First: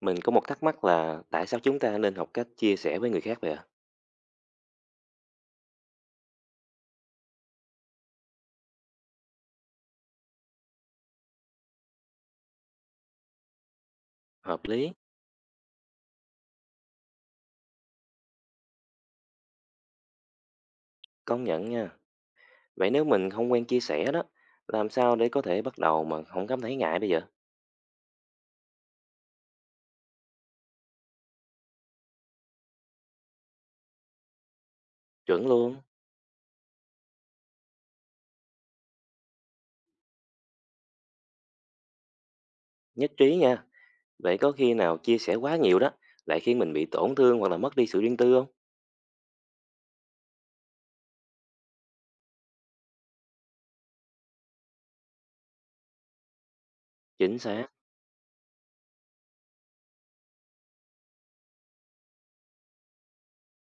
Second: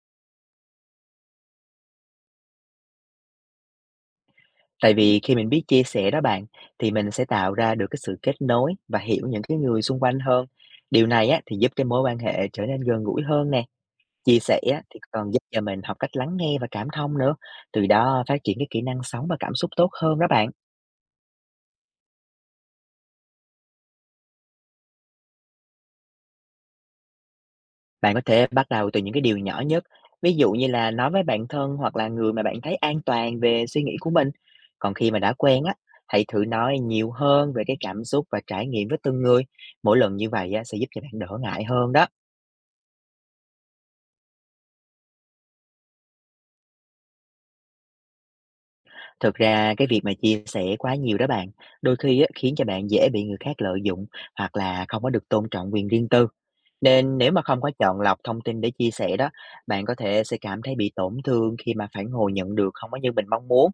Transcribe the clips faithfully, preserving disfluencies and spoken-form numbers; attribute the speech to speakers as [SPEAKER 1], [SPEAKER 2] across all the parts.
[SPEAKER 1] Mình có một thắc mắc là tại sao chúng ta nên học cách chia sẻ với người khác vậy ạ?
[SPEAKER 2] Tại vì khi mình biết chia sẻ đó bạn, thì mình sẽ tạo ra được cái sự kết nối và hiểu những cái người xung quanh hơn. Điều này á, thì giúp cái mối quan hệ trở nên gần gũi hơn nè. Chia sẻ
[SPEAKER 1] Hợp
[SPEAKER 2] á,
[SPEAKER 1] lý,
[SPEAKER 2] thì còn giúp cho mình học cách lắng nghe và cảm thông nữa. Từ đó phát triển cái kỹ năng sống và cảm xúc tốt hơn đó bạn.
[SPEAKER 1] công nhận nha. Vậy nếu mình không quen chia sẻ đó, làm sao để có thể bắt đầu mà không cảm thấy ngại bây giờ?
[SPEAKER 2] Bạn có thể bắt đầu từ những cái điều nhỏ nhất. Ví dụ như là nói với bạn thân hoặc là người mà bạn thấy an toàn về suy nghĩ của mình. Còn khi mà đã
[SPEAKER 1] Chuẩn
[SPEAKER 2] quen á,
[SPEAKER 1] luôn,
[SPEAKER 2] hãy thử nói nhiều hơn về cái cảm xúc và trải nghiệm với từng người. Mỗi lần như vậy á, sẽ giúp cho bạn đỡ ngại hơn đó.
[SPEAKER 1] nhất trí nha. Vậy có khi nào chia sẻ quá nhiều đó, lại khiến mình bị tổn thương hoặc là mất đi sự riêng tư không?
[SPEAKER 2] Thực ra cái việc mà chia sẻ quá nhiều đó bạn, đôi khi á, khiến cho bạn dễ bị người khác lợi dụng hoặc là không có được tôn trọng quyền riêng tư. Nên nếu
[SPEAKER 1] Chính
[SPEAKER 2] mà không
[SPEAKER 1] xác,
[SPEAKER 2] có chọn lọc thông tin để chia sẻ đó, bạn có thể sẽ cảm thấy bị tổn thương khi mà phản hồi nhận được không có như mình mong muốn.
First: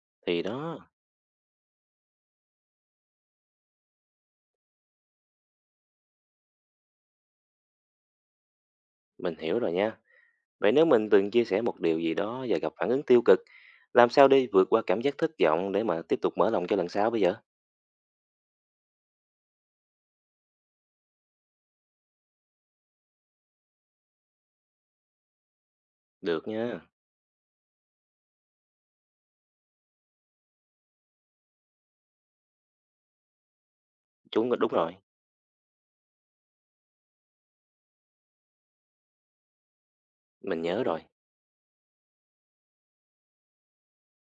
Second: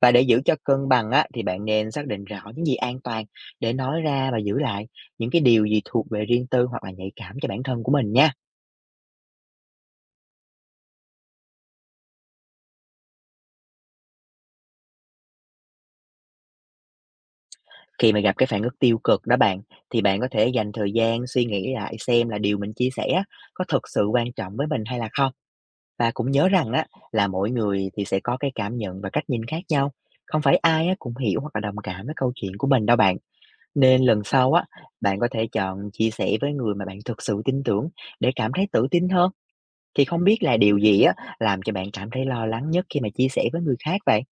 [SPEAKER 2] Và để giữ
[SPEAKER 1] thì
[SPEAKER 2] cho cân
[SPEAKER 1] đó,
[SPEAKER 2] bằng á, thì bạn nên xác định rõ những gì an toàn để nói ra và giữ lại những cái điều gì thuộc về riêng tư hoặc là nhạy cảm cho bản thân của mình nha.
[SPEAKER 1] mình hiểu rồi nha. Vậy nếu mình từng chia sẻ một điều gì đó và gặp phản ứng tiêu cực, làm sao để vượt qua cảm giác thất vọng để mà tiếp tục mở lòng cho lần sau bây giờ?
[SPEAKER 2] Khi mà gặp cái phản ứng tiêu cực đó bạn, thì bạn có thể dành thời gian suy nghĩ lại xem là điều mình chia sẻ á, có thực sự quan trọng với mình hay là không. Và cũng
[SPEAKER 1] Được
[SPEAKER 2] nhớ rằng á,
[SPEAKER 1] nha,
[SPEAKER 2] là mỗi người thì sẽ có cái cảm nhận và cách nhìn khác nhau. Không phải ai á, cũng hiểu hoặc là đồng cảm với câu chuyện của mình đâu bạn. Nên lần
[SPEAKER 1] chúng
[SPEAKER 2] sau á,
[SPEAKER 1] đúng rồi,
[SPEAKER 2] bạn có thể chọn chia sẻ với người mà bạn thực sự tin tưởng để cảm thấy tự tin hơn. Thì không biết là
[SPEAKER 1] mình
[SPEAKER 2] điều
[SPEAKER 1] nhớ rồi.
[SPEAKER 2] gì á, làm cho bạn cảm thấy lo lắng nhất khi mà chia sẻ với người khác vậy?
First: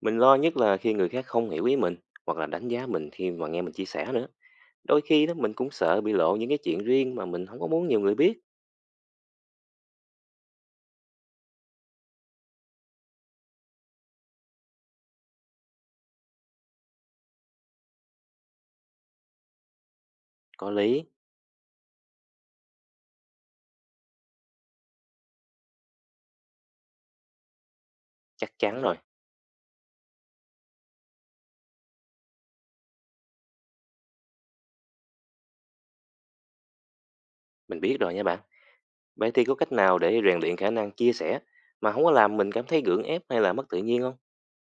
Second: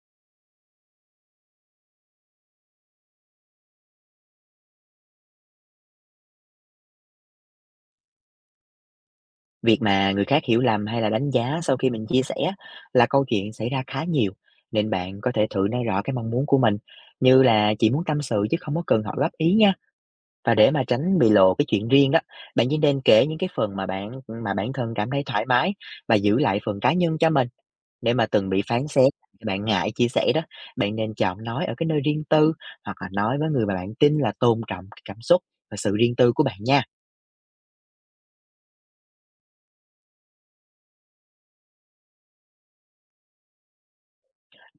[SPEAKER 1] Mình lo nhất là khi người khác không hiểu ý mình hoặc là đánh giá mình khi mà nghe mình chia sẻ nữa. Đôi khi đó mình cũng sợ bị lộ những cái chuyện riêng mà mình không có muốn nhiều người biết.
[SPEAKER 2] Việc mà người khác hiểu lầm hay là đánh giá sau khi mình chia sẻ là câu chuyện xảy ra khá nhiều, nên bạn có thể thử nói rõ cái mong muốn của mình, như là chỉ muốn tâm sự chứ không có cần họ góp ý nha. Và
[SPEAKER 1] Có
[SPEAKER 2] để mà
[SPEAKER 1] lý,
[SPEAKER 2] tránh bị lộ cái chuyện riêng đó, bạn chỉ nên kể những cái phần mà bạn mà bản thân cảm thấy thoải mái và giữ lại phần cá nhân cho mình. Để mà từng
[SPEAKER 1] chắc
[SPEAKER 2] bị
[SPEAKER 1] chắn
[SPEAKER 2] phán
[SPEAKER 1] rồi,
[SPEAKER 2] xét, bạn ngại chia sẻ đó, bạn nên chọn nói ở cái nơi riêng tư hoặc là nói với người mà bạn tin là tôn trọng cái cảm xúc và sự riêng tư của bạn nha.
[SPEAKER 1] mình biết rồi nha bạn. Vậy thì có cách nào để rèn luyện khả năng chia sẻ mà không có làm mình cảm thấy gượng ép hay là mất tự nhiên không?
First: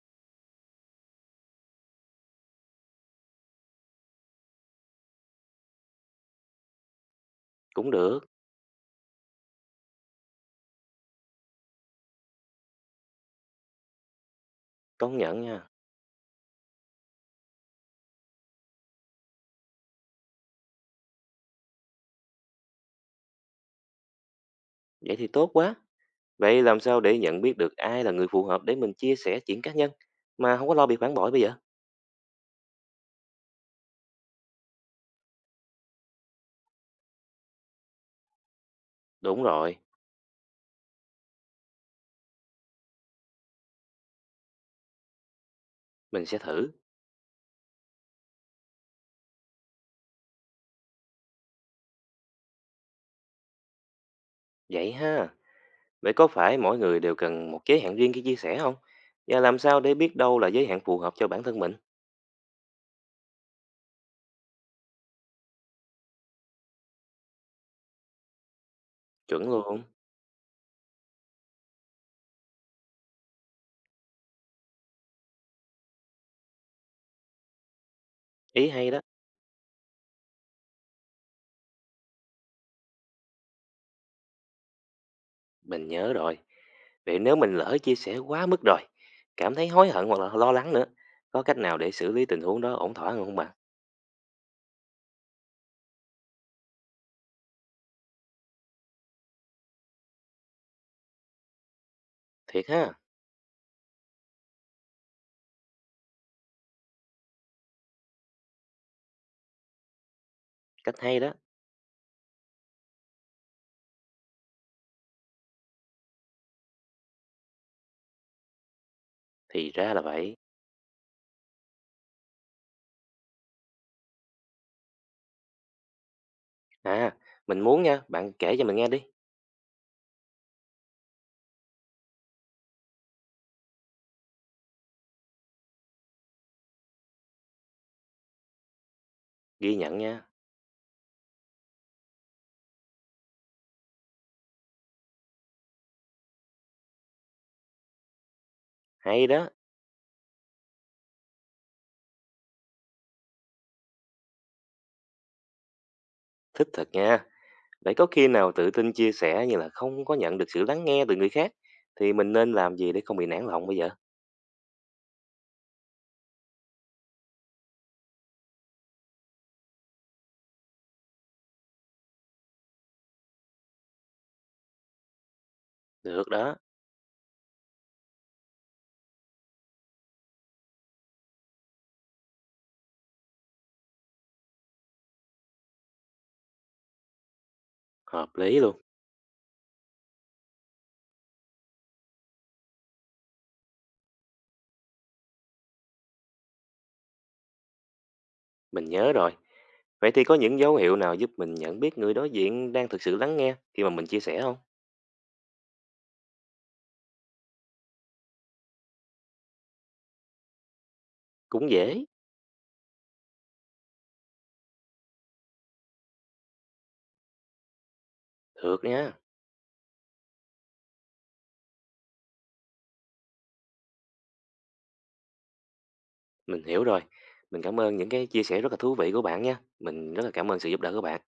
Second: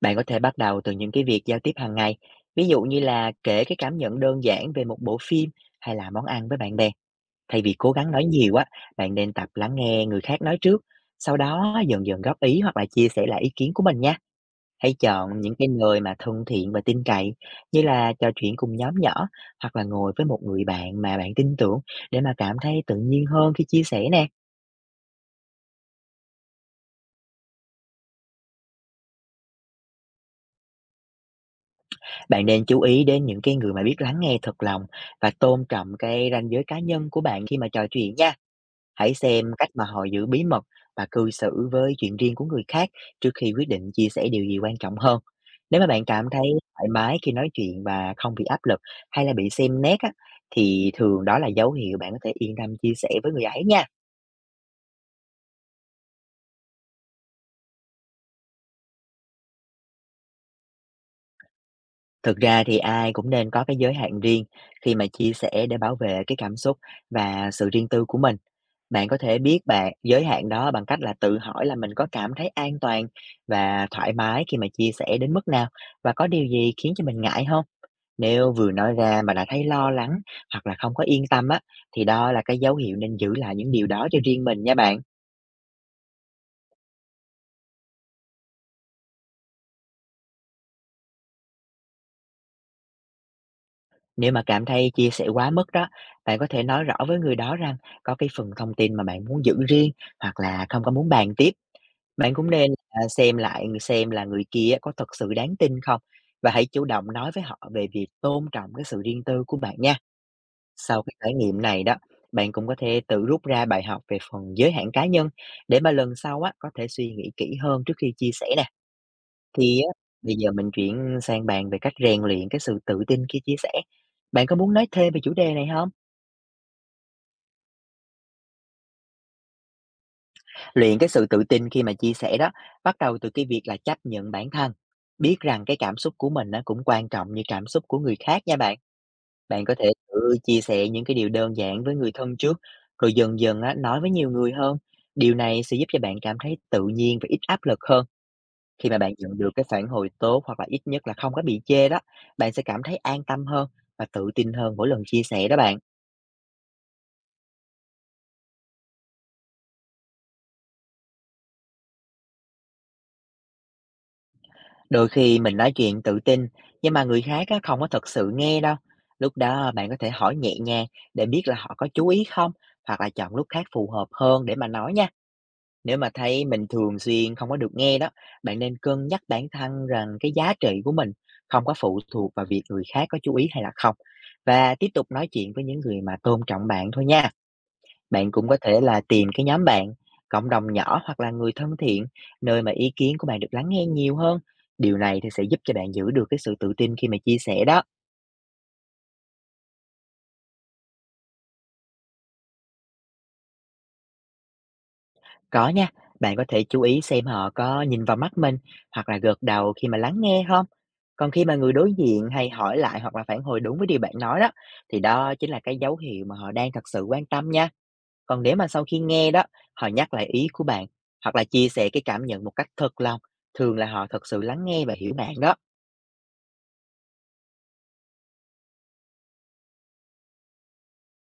[SPEAKER 2] Bạn có thể bắt đầu từ những cái việc giao tiếp hàng ngày, ví dụ như là kể cái cảm nhận đơn giản về một bộ phim hay là món ăn với bạn bè. Thay vì
[SPEAKER 1] Cũng
[SPEAKER 2] cố gắng
[SPEAKER 1] được,
[SPEAKER 2] nói nhiều á, bạn nên tập lắng nghe người khác nói trước, sau đó dần dần góp ý hoặc là chia sẻ lại ý kiến của mình nha. Hãy
[SPEAKER 1] công nhận
[SPEAKER 2] chọn những
[SPEAKER 1] nha.
[SPEAKER 2] cái người mà thân thiện và tin cậy, như là trò chuyện cùng nhóm nhỏ hoặc là ngồi với một người bạn mà bạn tin tưởng để mà cảm thấy tự nhiên hơn khi chia sẻ nè.
[SPEAKER 1] Vậy thì tốt quá. Vậy làm sao để nhận biết được ai là người phù hợp để mình chia sẻ chuyện cá nhân mà không có lo bị phản bội bây giờ?
[SPEAKER 2] Bạn nên chú ý đến những cái người mà biết lắng nghe thật lòng và tôn trọng cái ranh giới cá nhân của bạn khi mà trò chuyện nha. Hãy
[SPEAKER 1] Đúng
[SPEAKER 2] xem cách
[SPEAKER 1] rồi,
[SPEAKER 2] mà họ giữ bí mật và cư xử với chuyện riêng của người khác trước khi quyết định chia sẻ điều gì quan trọng hơn. Nếu mà bạn cảm
[SPEAKER 1] mình sẽ
[SPEAKER 2] thấy
[SPEAKER 1] thử.
[SPEAKER 2] thoải mái khi nói chuyện và không bị áp lực hay là bị xem nét á, thì thường đó là dấu hiệu bạn có thể yên tâm chia sẻ với người ấy nha.
[SPEAKER 1] Vậy ha. Vậy có phải mỗi người đều cần một giới hạn riêng khi chia sẻ không? Và làm sao để biết đâu là giới hạn phù hợp cho bản thân mình?
[SPEAKER 2] Thực ra thì ai cũng nên có cái giới hạn riêng khi mà chia sẻ để bảo vệ cái cảm xúc và sự riêng tư của mình. Bạn có thể
[SPEAKER 1] Chuẩn
[SPEAKER 2] biết
[SPEAKER 1] luôn.
[SPEAKER 2] bạn giới hạn đó bằng cách là tự hỏi là mình có cảm thấy an toàn và thoải mái khi mà chia sẻ đến mức nào, và có điều gì khiến cho mình ngại không? Nếu
[SPEAKER 1] Ý
[SPEAKER 2] vừa
[SPEAKER 1] hay
[SPEAKER 2] nói
[SPEAKER 1] đó.
[SPEAKER 2] ra mà đã thấy lo lắng hoặc là không có yên tâm á, thì đó là cái dấu hiệu nên giữ lại những điều đó cho riêng mình nha bạn.
[SPEAKER 1] Mình nhớ rồi. Vậy nếu mình lỡ chia sẻ quá mức rồi, cảm thấy hối hận hoặc là lo lắng nữa, có cách nào để xử lý tình huống đó ổn thỏa không bạn?
[SPEAKER 2] Nếu mà cảm thấy chia sẻ quá mức đó, bạn có thể nói rõ với người đó rằng có cái phần thông tin mà bạn muốn giữ riêng hoặc là không có muốn bàn tiếp. Bạn cũng
[SPEAKER 1] Thiệt
[SPEAKER 2] nên
[SPEAKER 1] ha,
[SPEAKER 2] à, xem lại xem là người kia có thật sự đáng tin không, và hãy chủ động nói với họ về việc tôn trọng cái sự riêng tư của bạn nha.
[SPEAKER 1] cách
[SPEAKER 2] Sau cái
[SPEAKER 1] hay đó.
[SPEAKER 2] trải nghiệm này đó, bạn cũng có thể tự rút ra bài học về phần giới hạn cá nhân để mà lần sau á có thể suy nghĩ kỹ hơn trước khi chia sẻ nè.
[SPEAKER 1] Thì
[SPEAKER 2] Thì á,
[SPEAKER 1] ra là vậy.
[SPEAKER 2] bây giờ mình chuyển sang bàn về cách rèn luyện cái sự tự tin khi chia sẻ. Bạn có muốn nói thêm về chủ đề này không?
[SPEAKER 1] À, mình muốn nha, bạn kể cho mình nghe đi.
[SPEAKER 2] Luyện cái sự tự tin khi mà chia sẻ đó, bắt đầu từ cái việc là chấp nhận bản thân, biết rằng cái cảm xúc của mình nó cũng quan trọng như cảm xúc của người khác nha bạn. Bạn có
[SPEAKER 1] Ghi
[SPEAKER 2] thể
[SPEAKER 1] nhận nha.
[SPEAKER 2] thử chia sẻ những cái điều đơn giản với người thân trước, rồi dần dần á, nói với nhiều người hơn. Điều này sẽ giúp cho bạn cảm thấy tự nhiên và ít áp lực hơn. Khi mà bạn
[SPEAKER 1] Hay
[SPEAKER 2] nhận
[SPEAKER 1] đó,
[SPEAKER 2] được cái phản hồi tốt hoặc là ít nhất là không có bị chê đó, bạn sẽ cảm thấy an tâm hơn và tự tin hơn mỗi lần chia sẻ đó bạn.
[SPEAKER 1] thích thật nha. Vậy có khi nào tự tin chia sẻ như là không có nhận được sự lắng nghe từ người khác, thì mình nên làm gì để không bị nản lòng bây giờ?
[SPEAKER 2] Đôi khi mình nói chuyện tự tin nhưng mà người khác á, không có thật sự nghe đâu. Lúc đó bạn có thể hỏi nhẹ nhàng để biết là họ có chú ý không, hoặc là chọn lúc khác phù hợp hơn để mà nói nha. Nếu mà
[SPEAKER 1] Được
[SPEAKER 2] thấy
[SPEAKER 1] đó,
[SPEAKER 2] mình thường xuyên không có được nghe đó, bạn nên cân nhắc bản thân rằng cái giá trị của mình không có phụ thuộc vào việc người khác có chú ý hay là không. Và tiếp tục nói chuyện với những người mà tôn trọng bạn thôi nha. Bạn
[SPEAKER 1] hợp
[SPEAKER 2] cũng có
[SPEAKER 1] lý luôn.
[SPEAKER 2] thể là tìm cái nhóm bạn, cộng đồng nhỏ hoặc là người thân thiện, nơi mà ý kiến của bạn được lắng nghe nhiều hơn. Điều này thì sẽ giúp cho bạn giữ được cái sự tự tin khi mà chia sẻ đó.
[SPEAKER 1] Mình nhớ rồi. Vậy thì có những dấu hiệu nào giúp mình nhận biết người đối diện đang thực sự lắng nghe khi mà mình chia sẻ không?
[SPEAKER 2] Có nha, bạn có thể chú ý xem họ có nhìn vào mắt mình hoặc là gật đầu khi mà lắng nghe không. Còn khi mà
[SPEAKER 1] Cũng
[SPEAKER 2] người đối
[SPEAKER 1] dễ.
[SPEAKER 2] diện hay hỏi lại hoặc là phản hồi đúng với điều bạn nói đó, thì đó chính là cái dấu hiệu mà họ đang thật sự quan tâm nha. Còn nếu mà
[SPEAKER 1] Được
[SPEAKER 2] sau khi
[SPEAKER 1] nha.
[SPEAKER 2] nghe đó, họ nhắc lại ý của bạn hoặc là chia sẻ cái cảm nhận một cách thật lòng, thường là họ thật sự lắng nghe và hiểu bạn đó.
[SPEAKER 1] Mình hiểu rồi. Mình cảm ơn những cái chia sẻ rất là thú vị của bạn nha. Mình rất là cảm ơn sự giúp đỡ của bạn.